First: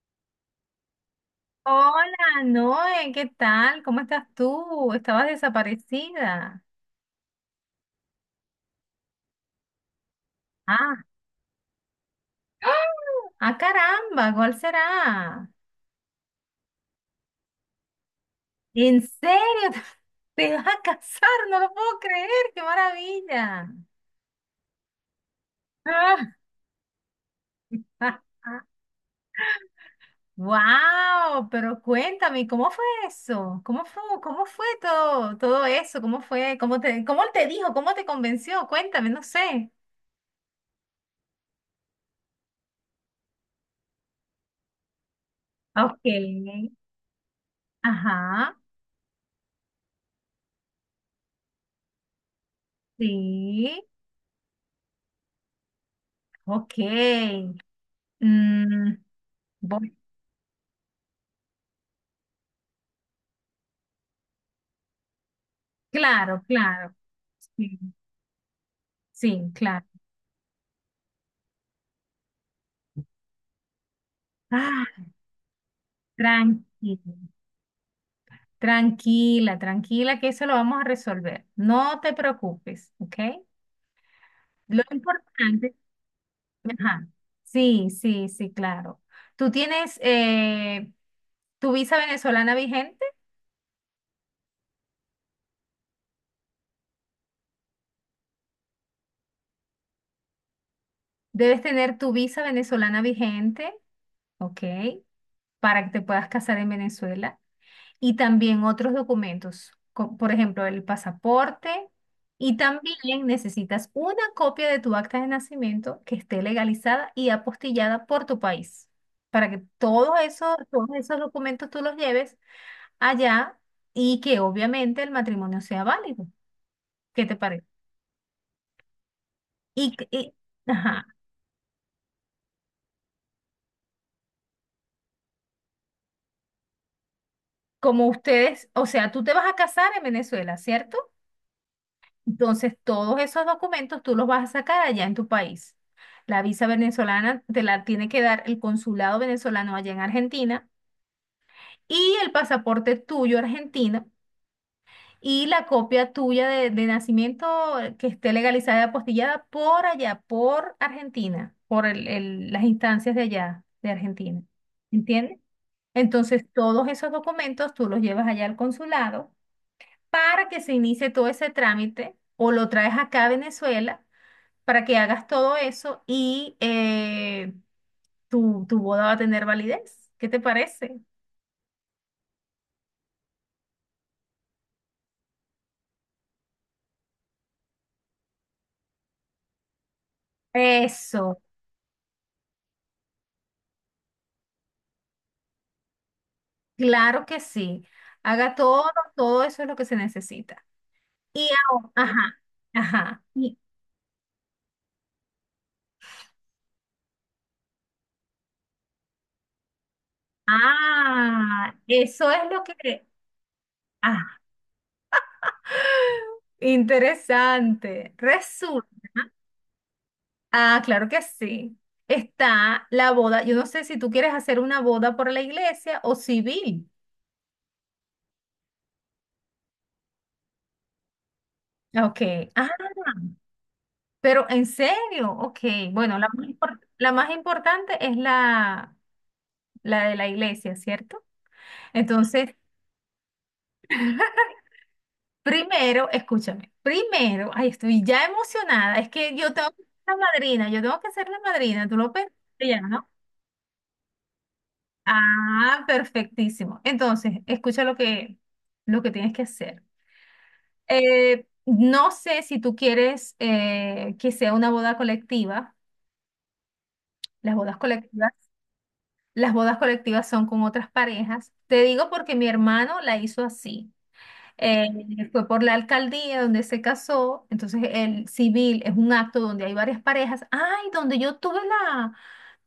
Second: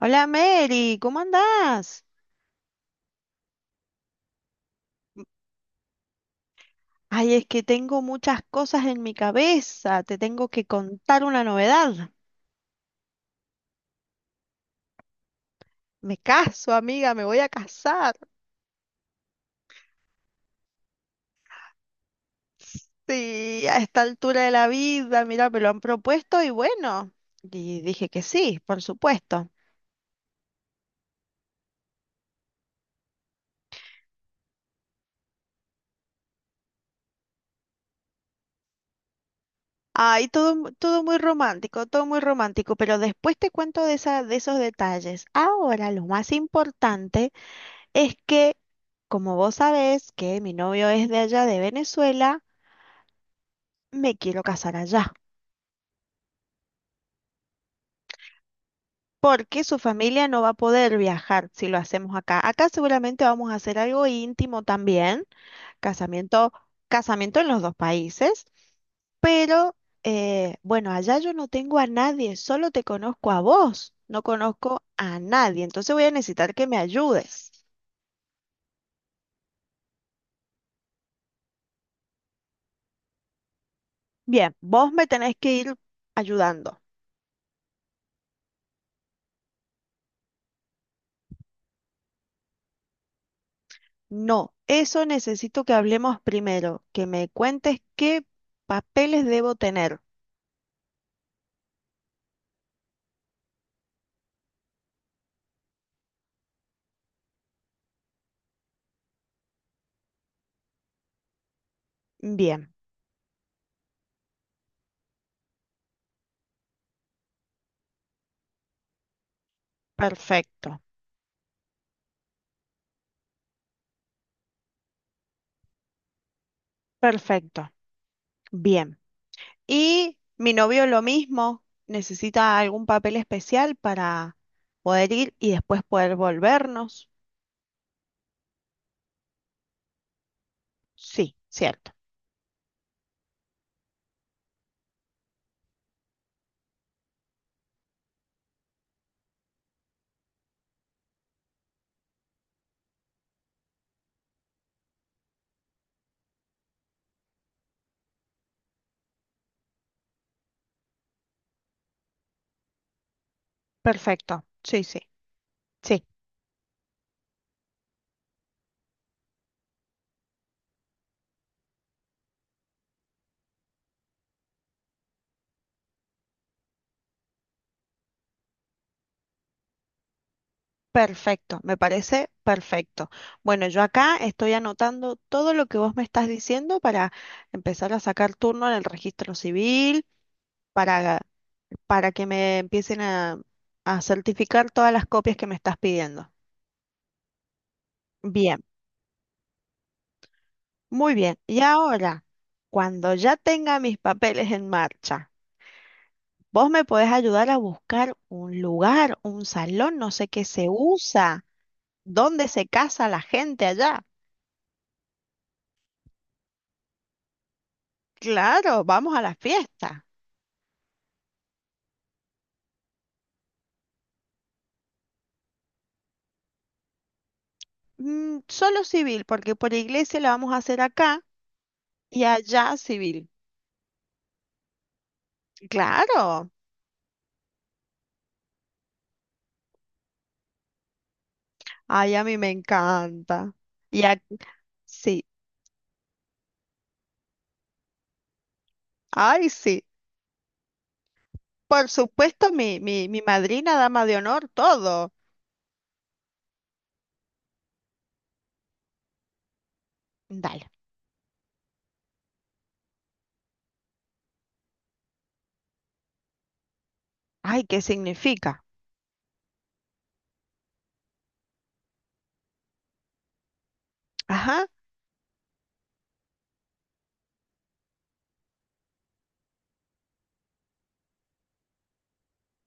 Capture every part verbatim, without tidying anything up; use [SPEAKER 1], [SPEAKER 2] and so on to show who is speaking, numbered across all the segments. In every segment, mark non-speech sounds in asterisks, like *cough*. [SPEAKER 1] Hola, Mary, ¿cómo andás?
[SPEAKER 2] Hola, Noé, ¿qué tal? ¿Cómo estás tú? Estabas desaparecida.
[SPEAKER 1] Ay, es que tengo muchas cosas en mi cabeza, te tengo que
[SPEAKER 2] Ah,
[SPEAKER 1] contar una novedad.
[SPEAKER 2] ah, caramba, ¿cuál será?
[SPEAKER 1] Me caso, amiga, me voy a casar.
[SPEAKER 2] ¿En serio? *laughs* ¿Te vas a casar? No lo puedo creer, qué
[SPEAKER 1] Sí,
[SPEAKER 2] maravilla.
[SPEAKER 1] a esta altura de la vida, mira, me lo han
[SPEAKER 2] Ah,
[SPEAKER 1] propuesto y bueno, y dije que sí, por
[SPEAKER 2] *laughs*
[SPEAKER 1] supuesto.
[SPEAKER 2] wow, pero cuéntame, ¿cómo fue eso? ¿Cómo fue, cómo fue todo, todo eso? ¿Cómo fue? ¿Cómo te, cómo él te dijo? ¿Cómo te convenció? Cuéntame, no sé.
[SPEAKER 1] Ay, todo, mu- todo muy romántico, todo muy romántico, pero después te cuento de esa, de esos detalles. Ahora,
[SPEAKER 2] Ok,
[SPEAKER 1] lo más importante es que,
[SPEAKER 2] ajá,
[SPEAKER 1] como vos sabés, que mi novio es de allá, de Venezuela,
[SPEAKER 2] sí,
[SPEAKER 1] me quiero casar allá,
[SPEAKER 2] ok. Mm,
[SPEAKER 1] porque su
[SPEAKER 2] voy-
[SPEAKER 1] familia no va a poder viajar si lo hacemos acá. Acá seguramente vamos a hacer algo íntimo también,
[SPEAKER 2] claro,
[SPEAKER 1] casamiento,
[SPEAKER 2] claro.
[SPEAKER 1] casamiento en los dos
[SPEAKER 2] Sí,
[SPEAKER 1] países,
[SPEAKER 2] sí,
[SPEAKER 1] pero
[SPEAKER 2] claro.
[SPEAKER 1] eh, bueno, allá yo no tengo a nadie, solo te conozco a vos, no conozco
[SPEAKER 2] Ah,
[SPEAKER 1] a nadie, entonces voy a necesitar que me
[SPEAKER 2] tranquila,
[SPEAKER 1] ayudes.
[SPEAKER 2] tranquila, tranquila, que eso lo vamos a resolver. No te preocupes, ¿ok?
[SPEAKER 1] Bien,
[SPEAKER 2] Lo
[SPEAKER 1] vos me tenés que ir
[SPEAKER 2] importante,
[SPEAKER 1] ayudando.
[SPEAKER 2] ajá, sí, sí, sí, claro. Tú tienes eh, tu visa venezolana vigente.
[SPEAKER 1] No, eso necesito que hablemos primero, que me cuentes qué papeles debo tener.
[SPEAKER 2] Debes tener tu visa venezolana vigente, ¿ok? Para que te puedas casar en Venezuela. Y también otros documentos, co- por ejemplo, el pasaporte, y
[SPEAKER 1] Bien.
[SPEAKER 2] también necesitas una copia de tu acta de nacimiento que esté legalizada y apostillada por tu país, para que todos esos,
[SPEAKER 1] Perfecto,
[SPEAKER 2] todos esos documentos tú los lleves allá y que obviamente el matrimonio sea válido. ¿Qué te parece?
[SPEAKER 1] perfecto. Bien.
[SPEAKER 2] Y, que-
[SPEAKER 1] Y
[SPEAKER 2] y-
[SPEAKER 1] mi novio lo
[SPEAKER 2] ajá,
[SPEAKER 1] mismo, necesita algún papel especial para poder ir y después poder volvernos.
[SPEAKER 2] como ustedes, o sea, tú te vas a casar en Venezuela, ¿cierto?
[SPEAKER 1] Sí, cierto.
[SPEAKER 2] Entonces, todos esos documentos tú los vas a sacar allá en tu país. La visa venezolana te la tiene que dar el consulado venezolano allá en Argentina, y el pasaporte tuyo argentino y la copia tuya de, de nacimiento, eh, que esté legalizada y apostillada por allá, por Argentina, por el- el- las instancias de allá, de Argentina.
[SPEAKER 1] Perfecto. Sí, sí,
[SPEAKER 2] ¿Entiendes?
[SPEAKER 1] sí.
[SPEAKER 2] Entonces, todos esos documentos tú los llevas allá al consulado para que se inicie todo ese trámite, o lo traes acá a Venezuela para que hagas todo eso, y eh, tu, tu boda va a tener validez. ¿Qué te parece?
[SPEAKER 1] Perfecto, me parece perfecto. Bueno, yo acá estoy anotando todo lo que vos me estás diciendo para empezar a sacar turno en el registro civil, para,
[SPEAKER 2] Eso,
[SPEAKER 1] para que me empiecen a, a certificar todas las copias que me estás pidiendo.
[SPEAKER 2] claro que sí. Haga
[SPEAKER 1] Bien.
[SPEAKER 2] todo, todo eso es lo que se necesita.
[SPEAKER 1] Muy bien,
[SPEAKER 2] Y
[SPEAKER 1] y
[SPEAKER 2] ahora,
[SPEAKER 1] ahora,
[SPEAKER 2] ajá,
[SPEAKER 1] cuando
[SPEAKER 2] ajá.
[SPEAKER 1] ya
[SPEAKER 2] Y,
[SPEAKER 1] tenga mis papeles en marcha, vos me podés ayudar a buscar un lugar, un salón, no sé qué se usa,
[SPEAKER 2] ah, eso es
[SPEAKER 1] dónde
[SPEAKER 2] lo
[SPEAKER 1] se
[SPEAKER 2] que,
[SPEAKER 1] casa la gente allá.
[SPEAKER 2] ah, interesante.
[SPEAKER 1] Claro,
[SPEAKER 2] Resulta,
[SPEAKER 1] vamos a la fiesta.
[SPEAKER 2] ah, claro que sí. Está la boda. Yo no sé si tú quieres hacer una boda por la iglesia o civil.
[SPEAKER 1] Mm, solo civil, porque por iglesia la vamos a hacer acá
[SPEAKER 2] Ok,
[SPEAKER 1] y allá
[SPEAKER 2] ajá.
[SPEAKER 1] civil.
[SPEAKER 2] Pero en serio, ok. Bueno, la más,
[SPEAKER 1] Claro,
[SPEAKER 2] impor- la más importante es la, la de la iglesia, ¿cierto?
[SPEAKER 1] ay, a mí me
[SPEAKER 2] Entonces,
[SPEAKER 1] encanta. Y ac- sí,
[SPEAKER 2] primero, escúchame, primero, ay, estoy ya emocionada, es que
[SPEAKER 1] ay,
[SPEAKER 2] yo tengo que
[SPEAKER 1] sí.
[SPEAKER 2] ser la madrina, yo tengo que ser la
[SPEAKER 1] Por
[SPEAKER 2] madrina, tú lo pensaste
[SPEAKER 1] supuesto, mi,
[SPEAKER 2] ya,
[SPEAKER 1] mi,
[SPEAKER 2] ¿no?
[SPEAKER 1] mi madrina, dama de honor, todo.
[SPEAKER 2] Ah, perfectísimo. Entonces, escucha lo que, lo que tienes que hacer.
[SPEAKER 1] Dale.
[SPEAKER 2] Eh, no sé si tú quieres eh, que sea una boda colectiva, las
[SPEAKER 1] Ay,
[SPEAKER 2] bodas
[SPEAKER 1] ¿qué
[SPEAKER 2] colectivas.
[SPEAKER 1] significa?
[SPEAKER 2] Las bodas colectivas son con otras parejas. Te digo porque mi hermano la hizo así.
[SPEAKER 1] Ajá,
[SPEAKER 2] Eh, Fue por la alcaldía donde se casó. Entonces, el civil es un acto donde hay varias parejas. Ay, donde yo tuve la...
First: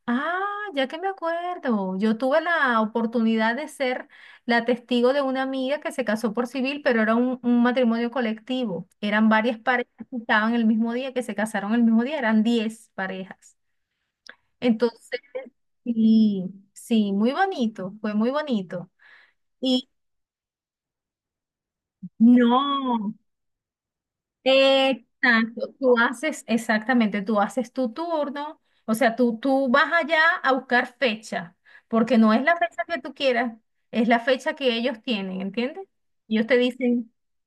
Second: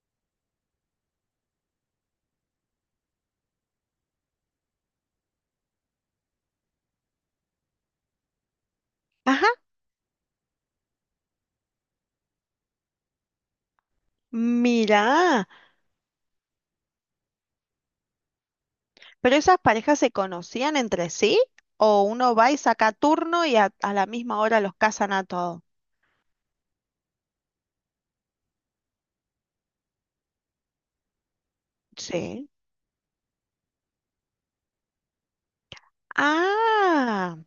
[SPEAKER 2] ah, ya que me acuerdo. Yo tuve la oportunidad de ser la testigo de una amiga que se casó por civil, pero era un, un matrimonio colectivo. Eran
[SPEAKER 1] ajá,
[SPEAKER 2] varias parejas que estaban el mismo día, que se casaron el mismo día. Eran diez parejas. Entonces,
[SPEAKER 1] mira,
[SPEAKER 2] sí, sí, muy bonito, fue muy bonito.
[SPEAKER 1] pero esas
[SPEAKER 2] Y
[SPEAKER 1] parejas se conocían entre sí o uno va y saca
[SPEAKER 2] no,
[SPEAKER 1] turno y a, a la misma hora los casan a todos.
[SPEAKER 2] exacto, tú haces, exactamente, tú haces tu turno. O sea, tú, tú vas allá a buscar fecha, porque no es
[SPEAKER 1] Sí.
[SPEAKER 2] la fecha que tú quieras, es la fecha que ellos tienen, ¿entiendes? Ellos te dicen,
[SPEAKER 1] Ah,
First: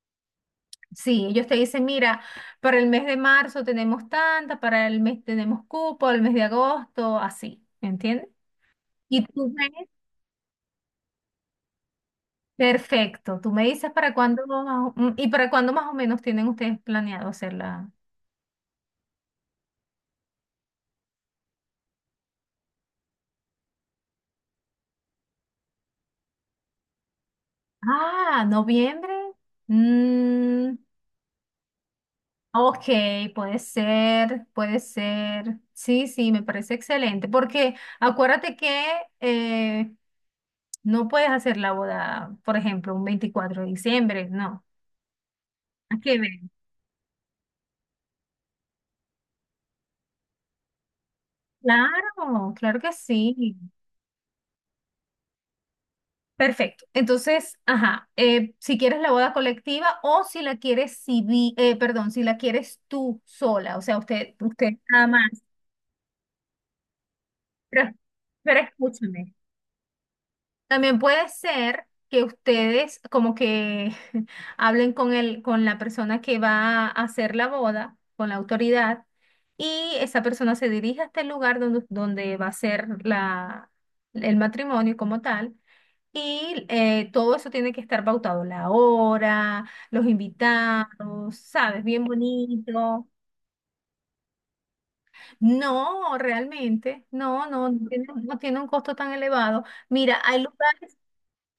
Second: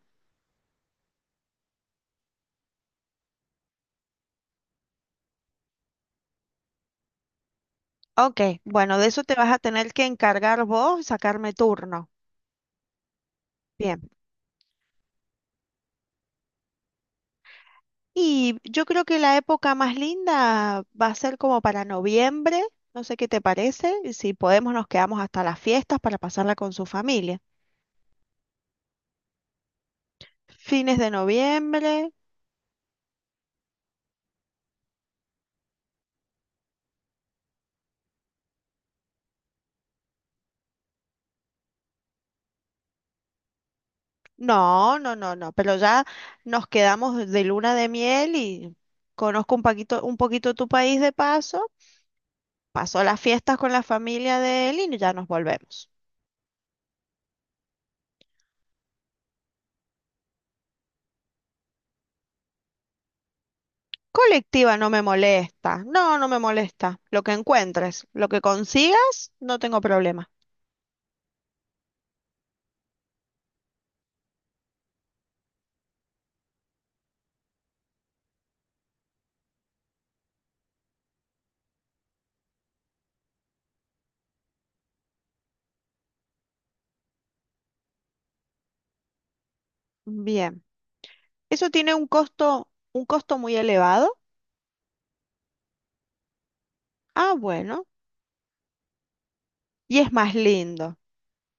[SPEAKER 2] sí, ellos te dicen, mira, para el mes de marzo tenemos tanta, para el mes tenemos cupo, el mes de agosto, así, ¿entiendes?
[SPEAKER 1] ok, bueno, de eso
[SPEAKER 2] Y
[SPEAKER 1] te vas
[SPEAKER 2] tú
[SPEAKER 1] a tener que encargar vos, sacarme turno.
[SPEAKER 2] Perfecto. Tú me dices
[SPEAKER 1] Bien.
[SPEAKER 2] para cuándo más o- mm, y para cuándo más o menos tienen ustedes planeado hacerla.
[SPEAKER 1] Y yo creo que la época más linda va a ser como para noviembre, no sé qué te parece, y si podemos nos quedamos hasta las fiestas para pasarla con su familia.
[SPEAKER 2] Ah, noviembre. Mm,
[SPEAKER 1] Fines de noviembre.
[SPEAKER 2] ok, puede ser, puede ser. Sí, sí, me parece excelente. Porque acuérdate que eh, no puedes hacer la boda, por ejemplo, un veinticuatro de diciembre, no.
[SPEAKER 1] No, no, no, no, pero
[SPEAKER 2] ¿A
[SPEAKER 1] ya
[SPEAKER 2] qué ver?
[SPEAKER 1] nos quedamos de luna de miel y conozco un poquito, un poquito tu país de paso,
[SPEAKER 2] Claro, claro que
[SPEAKER 1] paso las
[SPEAKER 2] sí.
[SPEAKER 1] fiestas con la familia de él y ya nos volvemos.
[SPEAKER 2] Perfecto. Entonces, ajá, eh, si quieres la boda colectiva o si la quieres civi- eh, perdón, si la quieres tú sola, o sea, usted, usted
[SPEAKER 1] Colectiva no me
[SPEAKER 2] nada más.
[SPEAKER 1] molesta, no, no me molesta. Lo que
[SPEAKER 2] Pero,
[SPEAKER 1] encuentres, lo que
[SPEAKER 2] pero
[SPEAKER 1] consigas,
[SPEAKER 2] escúchame.
[SPEAKER 1] no tengo problema.
[SPEAKER 2] También puede ser que ustedes como que *laughs* hablen con el, con la persona que va a hacer la boda, con la autoridad, y esa persona se dirige hasta el lugar donde, donde va a ser la, el matrimonio como tal. Y eh, todo eso tiene que estar pautado, la hora, los
[SPEAKER 1] Bien,
[SPEAKER 2] invitados,
[SPEAKER 1] ¿eso
[SPEAKER 2] ¿sabes?
[SPEAKER 1] tiene
[SPEAKER 2] Bien
[SPEAKER 1] un costo, un
[SPEAKER 2] bonito.
[SPEAKER 1] costo muy elevado?
[SPEAKER 2] No, realmente,
[SPEAKER 1] Ah,
[SPEAKER 2] no, no,
[SPEAKER 1] bueno,
[SPEAKER 2] no tiene, no tiene un costo tan elevado.
[SPEAKER 1] y es
[SPEAKER 2] Mira,
[SPEAKER 1] más
[SPEAKER 2] hay lugar,
[SPEAKER 1] lindo.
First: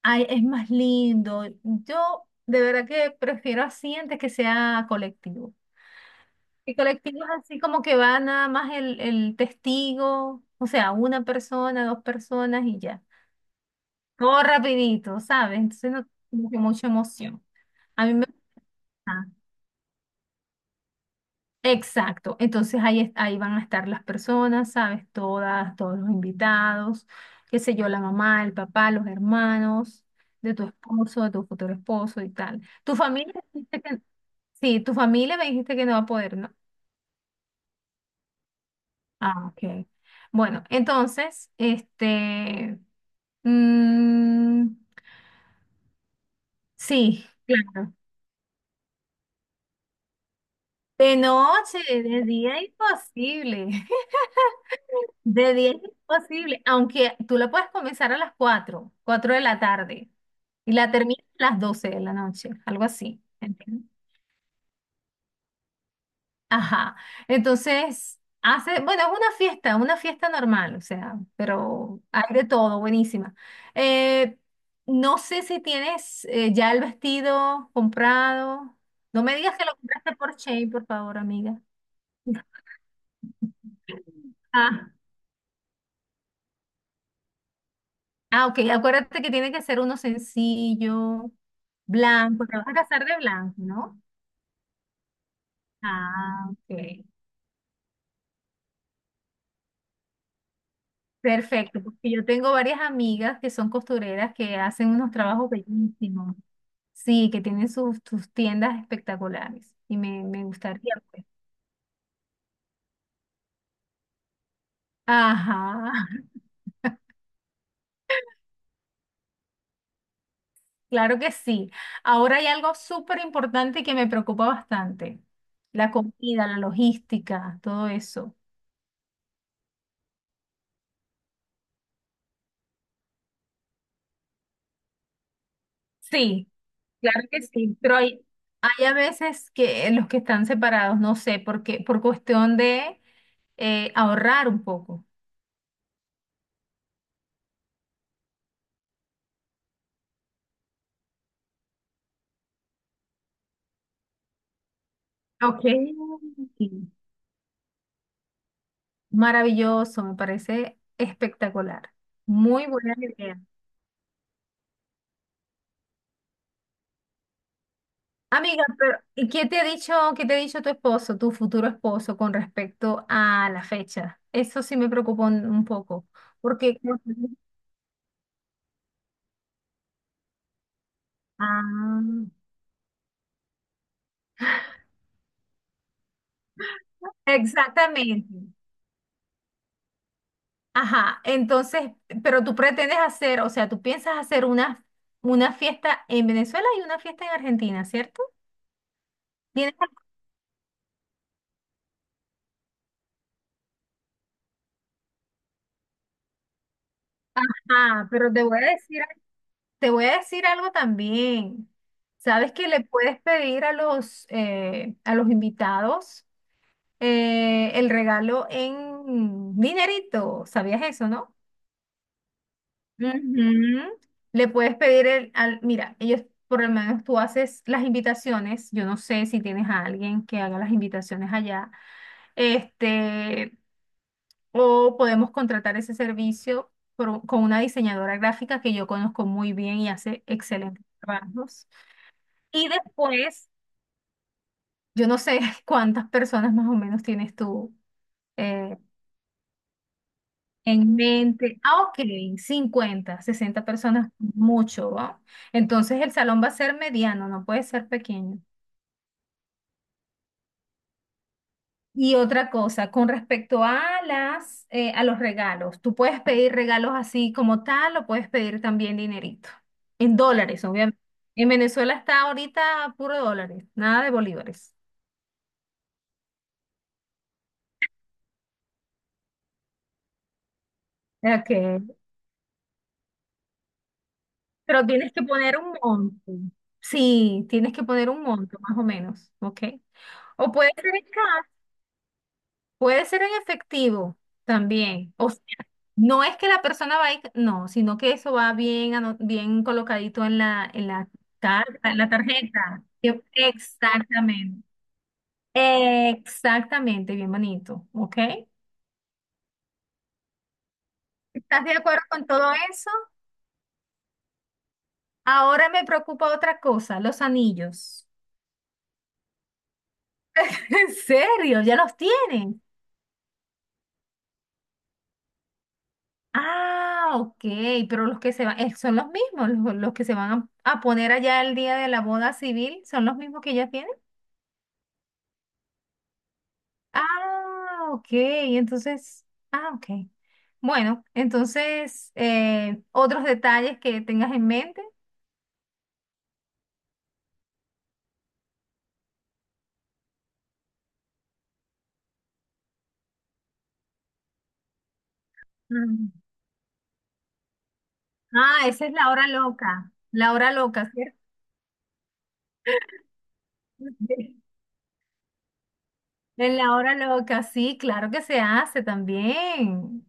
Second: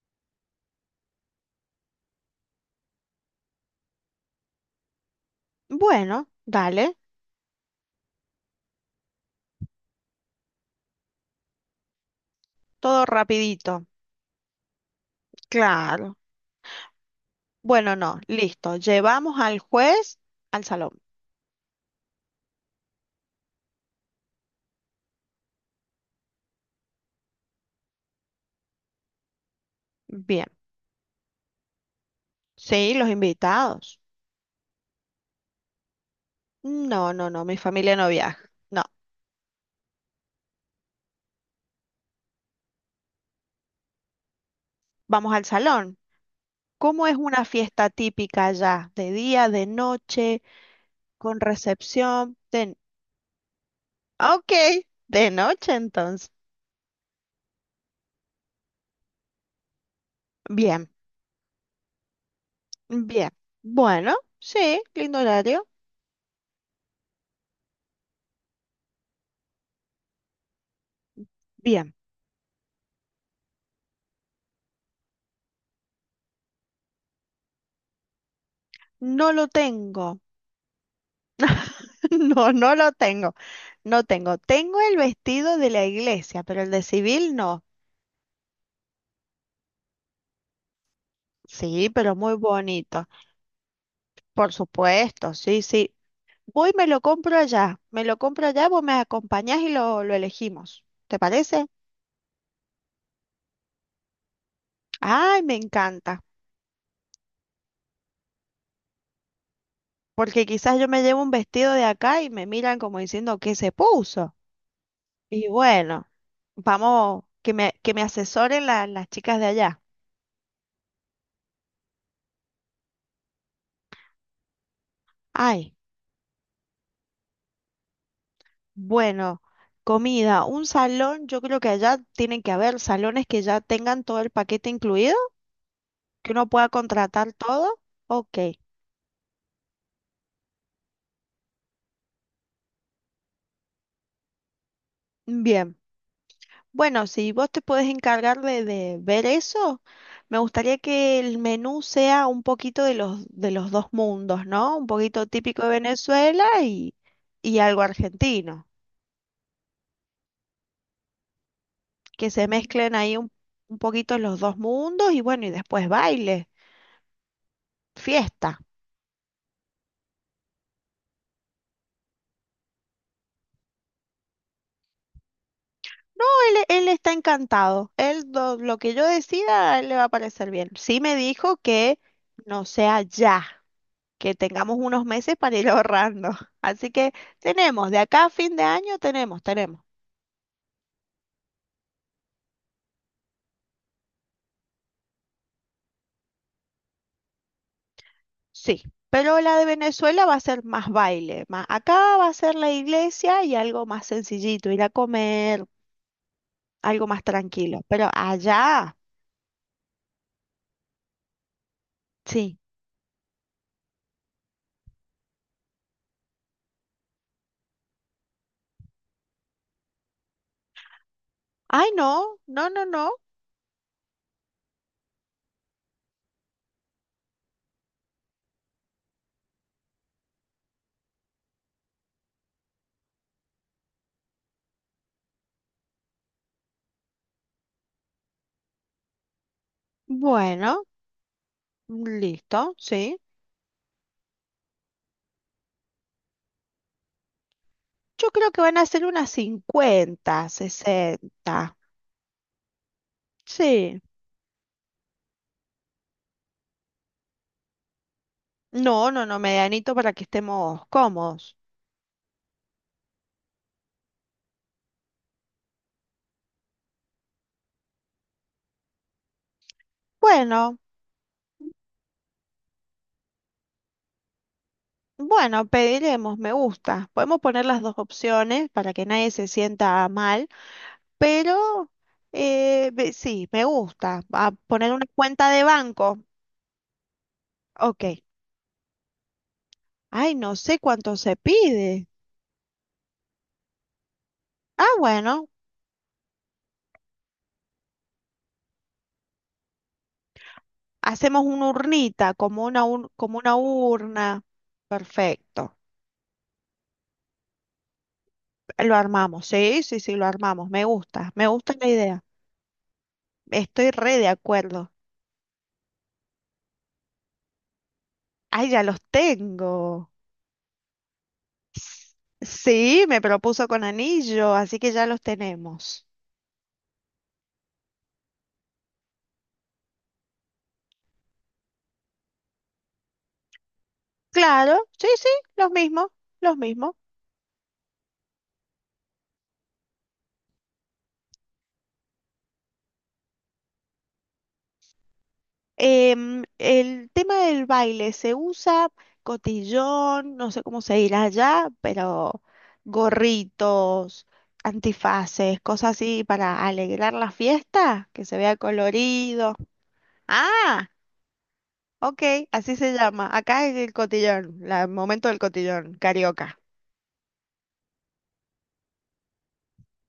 [SPEAKER 2] hay- es más lindo. Yo de verdad que prefiero así antes que sea colectivo.
[SPEAKER 1] Bueno,
[SPEAKER 2] Y
[SPEAKER 1] dale,
[SPEAKER 2] colectivo es así como que va nada más el, el testigo, o sea, una persona, dos personas y ya.
[SPEAKER 1] todo rapidito.
[SPEAKER 2] Todo rapidito, ¿sabes? Entonces no
[SPEAKER 1] Claro.
[SPEAKER 2] tiene como que mucha emoción.
[SPEAKER 1] Bueno,
[SPEAKER 2] A mí
[SPEAKER 1] no,
[SPEAKER 2] me
[SPEAKER 1] listo.
[SPEAKER 2] gusta.
[SPEAKER 1] Llevamos al juez al salón.
[SPEAKER 2] Exacto, entonces ahí, es- ahí van a estar las personas, ¿sabes? Todas, todos los invitados, qué sé yo, la mamá, el papá, los hermanos
[SPEAKER 1] Bien.
[SPEAKER 2] de tu esposo, de tu futuro esposo y tal.
[SPEAKER 1] Sí,
[SPEAKER 2] Tu
[SPEAKER 1] los
[SPEAKER 2] familia me dijiste
[SPEAKER 1] invitados.
[SPEAKER 2] que, Sí, tu familia me dijiste que no va a poder, ¿no?
[SPEAKER 1] No, no, no, mi familia no viaja. No,
[SPEAKER 2] Ah, ok. Bueno, entonces, este, mm,
[SPEAKER 1] vamos al salón. ¿Cómo es
[SPEAKER 2] sí,
[SPEAKER 1] una fiesta
[SPEAKER 2] claro.
[SPEAKER 1] típica allá? ¿De día, de noche,
[SPEAKER 2] De
[SPEAKER 1] con
[SPEAKER 2] noche, de
[SPEAKER 1] recepción?
[SPEAKER 2] día
[SPEAKER 1] De...
[SPEAKER 2] imposible.
[SPEAKER 1] Ok, de
[SPEAKER 2] De
[SPEAKER 1] noche
[SPEAKER 2] diez es
[SPEAKER 1] entonces.
[SPEAKER 2] posible, aunque tú la puedes comenzar a las cuatro cuatro de la tarde, y
[SPEAKER 1] Bien,
[SPEAKER 2] la terminas a las doce de la noche, algo así.
[SPEAKER 1] bien.
[SPEAKER 2] ¿Entiendes?
[SPEAKER 1] Bueno, sí, lindo horario.
[SPEAKER 2] Ajá. Entonces, hace, bueno, es una fiesta, una fiesta normal, o sea,
[SPEAKER 1] Bien.
[SPEAKER 2] pero hay de todo, buenísima. Eh, no sé si tienes eh, ya el vestido comprado. No
[SPEAKER 1] No
[SPEAKER 2] me
[SPEAKER 1] lo
[SPEAKER 2] digas que lo compraste
[SPEAKER 1] tengo.
[SPEAKER 2] por Shein, por favor, amiga.
[SPEAKER 1] *laughs* No, no lo tengo. No tengo. Tengo
[SPEAKER 2] Ah.
[SPEAKER 1] el vestido de la iglesia, pero el de civil no.
[SPEAKER 2] Ah, ok, acuérdate que tiene que ser uno sencillo,
[SPEAKER 1] Sí, pero muy
[SPEAKER 2] blanco, te vas a casar
[SPEAKER 1] bonito.
[SPEAKER 2] de blanco, ¿no?
[SPEAKER 1] Por supuesto, sí, sí.
[SPEAKER 2] Ah,
[SPEAKER 1] Voy, me lo
[SPEAKER 2] ok.
[SPEAKER 1] compro allá. Me lo compro allá, vos me acompañás y lo, lo elegimos. ¿Te parece?
[SPEAKER 2] Perfecto, porque yo tengo varias amigas que son costureras que hacen unos
[SPEAKER 1] Ay,
[SPEAKER 2] trabajos
[SPEAKER 1] me encanta.
[SPEAKER 2] bellísimos. Sí, que tienen sus, sus tiendas espectaculares y me, me
[SPEAKER 1] Porque quizás yo
[SPEAKER 2] gustaría,
[SPEAKER 1] me llevo
[SPEAKER 2] pues.
[SPEAKER 1] un vestido de acá y me miran como diciendo qué se puso. Y
[SPEAKER 2] Ajá,
[SPEAKER 1] bueno,
[SPEAKER 2] *laughs*
[SPEAKER 1] vamos, que me, que me asesoren la- las chicas de allá.
[SPEAKER 2] claro que sí. Ahora hay algo súper importante que me preocupa bastante,
[SPEAKER 1] Ay,
[SPEAKER 2] la comida, la logística, todo eso.
[SPEAKER 1] bueno, comida, un salón, yo creo que allá tienen que haber salones que ya tengan todo el paquete incluido, que uno
[SPEAKER 2] Sí,
[SPEAKER 1] pueda
[SPEAKER 2] claro
[SPEAKER 1] contratar
[SPEAKER 2] que sí,
[SPEAKER 1] todo.
[SPEAKER 2] pero hay,
[SPEAKER 1] Ok.
[SPEAKER 2] hay a veces que los que están separados, no sé, porque por cuestión de eh, ahorrar un poco.
[SPEAKER 1] Bien, bueno, si vos te puedes encargar de, de ver eso, me gustaría que el menú sea un poquito de los, de los dos mundos, ¿no? Un poquito típico
[SPEAKER 2] Ok.
[SPEAKER 1] de Venezuela
[SPEAKER 2] Sí.
[SPEAKER 1] y, y algo argentino,
[SPEAKER 2] Maravilloso, me parece espectacular.
[SPEAKER 1] que se
[SPEAKER 2] Muy
[SPEAKER 1] mezclen
[SPEAKER 2] buena
[SPEAKER 1] ahí un,
[SPEAKER 2] idea.
[SPEAKER 1] un poquito los dos mundos y bueno, y después baile, fiesta.
[SPEAKER 2] Amiga, pero ¿y qué te ha dicho, qué te ha dicho tu esposo, tu futuro esposo, con respecto a la fecha? Eso sí me preocupa un, un poco,
[SPEAKER 1] No, él,
[SPEAKER 2] porque...
[SPEAKER 1] él está encantado, él do- lo que yo decida, a él le va a parecer bien. Sí me dijo que
[SPEAKER 2] Ah,
[SPEAKER 1] no sea ya, que tengamos unos meses para ir *laughs* ahorrando. Así que tenemos, de acá a
[SPEAKER 2] exactamente.
[SPEAKER 1] fin de año tenemos, tenemos.
[SPEAKER 2] Ajá, entonces, pero tú pretendes hacer, o sea, tú piensas hacer una, una fiesta en Venezuela y una fiesta en Argentina, ¿cierto?
[SPEAKER 1] Sí, pero la de
[SPEAKER 2] Tienes-
[SPEAKER 1] Venezuela va a ser más baile, más acá va a ser la iglesia y algo más sencillito, ir a comer, algo más tranquilo.
[SPEAKER 2] Ah,
[SPEAKER 1] Pero
[SPEAKER 2] pero te voy a
[SPEAKER 1] allá,
[SPEAKER 2] decir, te voy a decir algo también. Sabes
[SPEAKER 1] sí.
[SPEAKER 2] que le puedes pedir a los, eh, a los invitados, eh, el regalo en dinerito. ¿Sabías eso, no?
[SPEAKER 1] Ay, no, no, no, no.
[SPEAKER 2] Ujú. Le puedes pedir el, al, mira, ellos, por lo menos tú haces las invitaciones, yo no sé si tienes a alguien que haga las invitaciones allá, este, o podemos contratar ese servicio por con una diseñadora gráfica que yo conozco muy bien y hace
[SPEAKER 1] Bueno,
[SPEAKER 2] excelentes trabajos. Y
[SPEAKER 1] listo, sí.
[SPEAKER 2] después, yo no sé *laughs* cuántas personas más o menos tienes tú
[SPEAKER 1] Yo creo que van
[SPEAKER 2] eh,
[SPEAKER 1] a ser unas cincuenta
[SPEAKER 2] en mente,
[SPEAKER 1] sesenta
[SPEAKER 2] ah, ok, cincuenta sesenta
[SPEAKER 1] Sí.
[SPEAKER 2] personas, mucho, ¿va? Entonces el salón va a ser mediano, no puede ser pequeño.
[SPEAKER 1] No, no, no, medianito para que estemos cómodos.
[SPEAKER 2] Y otra cosa, con respecto a las, eh, a los regalos, tú puedes pedir regalos así como tal o puedes pedir también dinerito, en dólares,
[SPEAKER 1] Bueno.
[SPEAKER 2] obviamente. En Venezuela está ahorita puro dólares, nada de bolívares.
[SPEAKER 1] Bueno, pediremos, me gusta. Podemos poner las dos opciones para que nadie se sienta mal,
[SPEAKER 2] Ok,
[SPEAKER 1] pero eh, ve- sí, me gusta. A
[SPEAKER 2] pero
[SPEAKER 1] poner una
[SPEAKER 2] tienes que
[SPEAKER 1] cuenta
[SPEAKER 2] poner
[SPEAKER 1] de
[SPEAKER 2] un
[SPEAKER 1] banco.
[SPEAKER 2] monto. Sí, tienes que
[SPEAKER 1] Ok.
[SPEAKER 2] poner un monto, más o menos, ¿ok?
[SPEAKER 1] Ay,
[SPEAKER 2] O
[SPEAKER 1] no
[SPEAKER 2] puede
[SPEAKER 1] sé
[SPEAKER 2] ser en
[SPEAKER 1] cuánto se
[SPEAKER 2] cash,
[SPEAKER 1] pide.
[SPEAKER 2] puede ser en efectivo
[SPEAKER 1] Ah,
[SPEAKER 2] también. O sea,
[SPEAKER 1] bueno,
[SPEAKER 2] no es que la persona va a ir, no, sino que eso va bien, ano- bien colocadito en la, en la
[SPEAKER 1] hacemos una
[SPEAKER 2] carta, en la
[SPEAKER 1] urnita, como
[SPEAKER 2] tarjeta.
[SPEAKER 1] una, ur-
[SPEAKER 2] Que-
[SPEAKER 1] como una urna.
[SPEAKER 2] Exactamente.
[SPEAKER 1] Perfecto.
[SPEAKER 2] Exactamente, bien bonito. ¿Ok?
[SPEAKER 1] Lo armamos. Sí, sí, sí, lo armamos. Me gusta, me
[SPEAKER 2] ¿Estás de
[SPEAKER 1] gusta la
[SPEAKER 2] acuerdo
[SPEAKER 1] idea.
[SPEAKER 2] con todo eso?
[SPEAKER 1] Estoy re de acuerdo.
[SPEAKER 2] Ahora me preocupa otra cosa, los anillos.
[SPEAKER 1] Ay, ya los tengo.
[SPEAKER 2] *laughs* ¿En serio? ¿Ya los tienes?
[SPEAKER 1] Sí, me propuso con anillo, así que ya los tenemos.
[SPEAKER 2] Ah, ok, pero los que se van, eh, son los mismos, los, los que se van a, a poner allá el día de la boda civil, son los mismos que ya tienen.
[SPEAKER 1] Claro, sí, sí, los mismos, los mismos.
[SPEAKER 2] Ah, ok, entonces, ah, ok. Bueno, entonces, eh, otros detalles que tengas en mente.
[SPEAKER 1] Em, el tema del baile, se usa cotillón, no sé cómo se dirá allá, pero gorritos, antifaces, cosas
[SPEAKER 2] Mm.
[SPEAKER 1] así para alegrar la fiesta, que se vea
[SPEAKER 2] Ah, esa es la hora
[SPEAKER 1] colorido.
[SPEAKER 2] loca, la hora
[SPEAKER 1] Ah,
[SPEAKER 2] loca, ¿cierto?
[SPEAKER 1] ok, así se llama. Acá es el
[SPEAKER 2] *laughs*
[SPEAKER 1] cotillón, la- el momento del cotillón,
[SPEAKER 2] En
[SPEAKER 1] carioca.
[SPEAKER 2] la hora loca, sí, claro que se hace también.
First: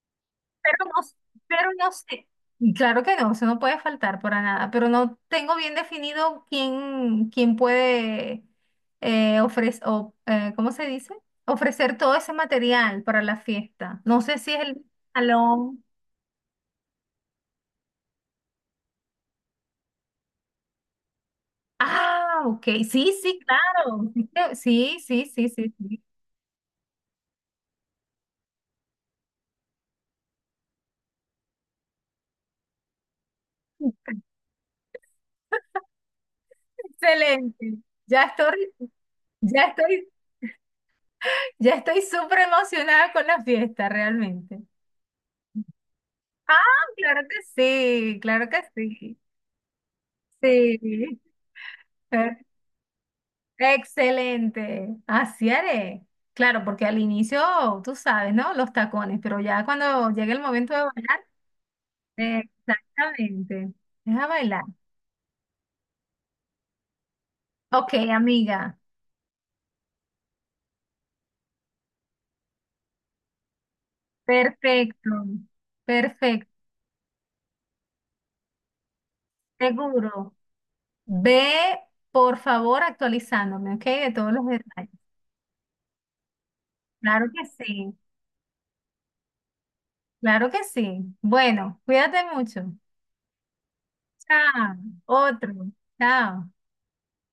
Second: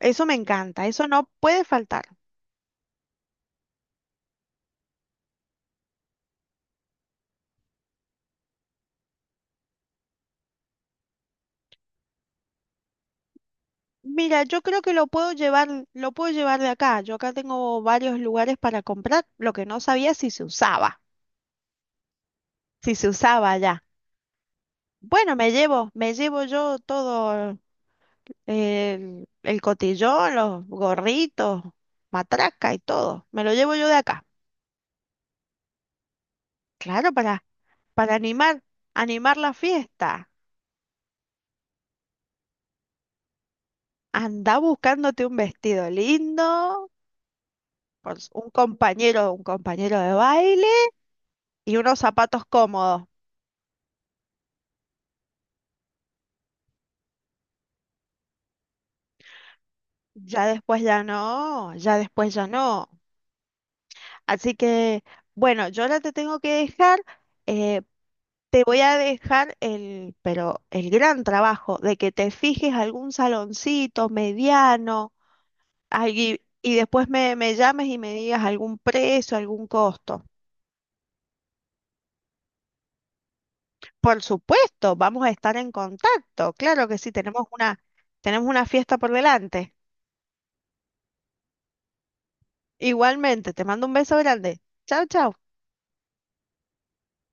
[SPEAKER 1] Eso me
[SPEAKER 2] Pero
[SPEAKER 1] encanta,
[SPEAKER 2] no,
[SPEAKER 1] eso no puede
[SPEAKER 2] pero no
[SPEAKER 1] faltar.
[SPEAKER 2] sé. Claro que no, eso no puede faltar para nada, pero no tengo bien definido quién, quién puede eh, ofrecer, o, eh, ¿cómo se dice? Ofrecer todo ese material para la fiesta. No sé
[SPEAKER 1] Mira,
[SPEAKER 2] si es
[SPEAKER 1] yo creo
[SPEAKER 2] el
[SPEAKER 1] que lo puedo llevar,
[SPEAKER 2] salón.
[SPEAKER 1] lo puedo llevar de acá. Yo acá tengo varios lugares para comprar, lo que no sabía si se usaba,
[SPEAKER 2] Ah, ok.
[SPEAKER 1] si se
[SPEAKER 2] Sí, sí,
[SPEAKER 1] usaba allá.
[SPEAKER 2] claro. Sí, sí,
[SPEAKER 1] Bueno,
[SPEAKER 2] sí,
[SPEAKER 1] me
[SPEAKER 2] sí,
[SPEAKER 1] llevo,
[SPEAKER 2] sí.
[SPEAKER 1] me llevo yo todo el, el cotillón, los gorritos, matraca y todo. Me lo llevo yo de acá. Claro, para,
[SPEAKER 2] Excelente.
[SPEAKER 1] para
[SPEAKER 2] Ya
[SPEAKER 1] animar,
[SPEAKER 2] estoy,
[SPEAKER 1] animar la
[SPEAKER 2] ya estoy,
[SPEAKER 1] fiesta.
[SPEAKER 2] ya estoy súper emocionada con la fiesta,
[SPEAKER 1] Anda
[SPEAKER 2] realmente.
[SPEAKER 1] buscándote un vestido
[SPEAKER 2] Ah,
[SPEAKER 1] lindo,
[SPEAKER 2] claro que sí,
[SPEAKER 1] pues,
[SPEAKER 2] claro
[SPEAKER 1] un
[SPEAKER 2] que sí.
[SPEAKER 1] compañero, un compañero de baile
[SPEAKER 2] Sí,
[SPEAKER 1] y unos
[SPEAKER 2] eh,
[SPEAKER 1] zapatos cómodos.
[SPEAKER 2] excelente. Así haré. Claro, porque al inicio, tú sabes, ¿no? Los tacones, pero ya cuando llegue el
[SPEAKER 1] Ya
[SPEAKER 2] momento de
[SPEAKER 1] después ya
[SPEAKER 2] bailar,
[SPEAKER 1] no, ya después ya no.
[SPEAKER 2] exactamente. Deja
[SPEAKER 1] Así
[SPEAKER 2] bailar.
[SPEAKER 1] que, bueno, yo ahora te tengo que dejar, eh,
[SPEAKER 2] Ok,
[SPEAKER 1] te
[SPEAKER 2] amiga.
[SPEAKER 1] voy a dejar el, pero el gran trabajo de que te fijes algún saloncito
[SPEAKER 2] Perfecto.
[SPEAKER 1] mediano, algui-
[SPEAKER 2] Perfecto.
[SPEAKER 1] y después me, me llames y me digas algún precio, algún costo.
[SPEAKER 2] Seguro. Ve, por favor, actualizándome, ¿ok? De
[SPEAKER 1] Por
[SPEAKER 2] todos los detalles.
[SPEAKER 1] supuesto, vamos a estar en contacto. Claro que sí,
[SPEAKER 2] Claro
[SPEAKER 1] tenemos
[SPEAKER 2] que
[SPEAKER 1] una,
[SPEAKER 2] sí.
[SPEAKER 1] tenemos una fiesta por delante.
[SPEAKER 2] Claro que sí. Bueno, cuídate mucho.
[SPEAKER 1] Igualmente, te mando un beso grande.
[SPEAKER 2] Chao.
[SPEAKER 1] Chao, chao.
[SPEAKER 2] Otro. Chao.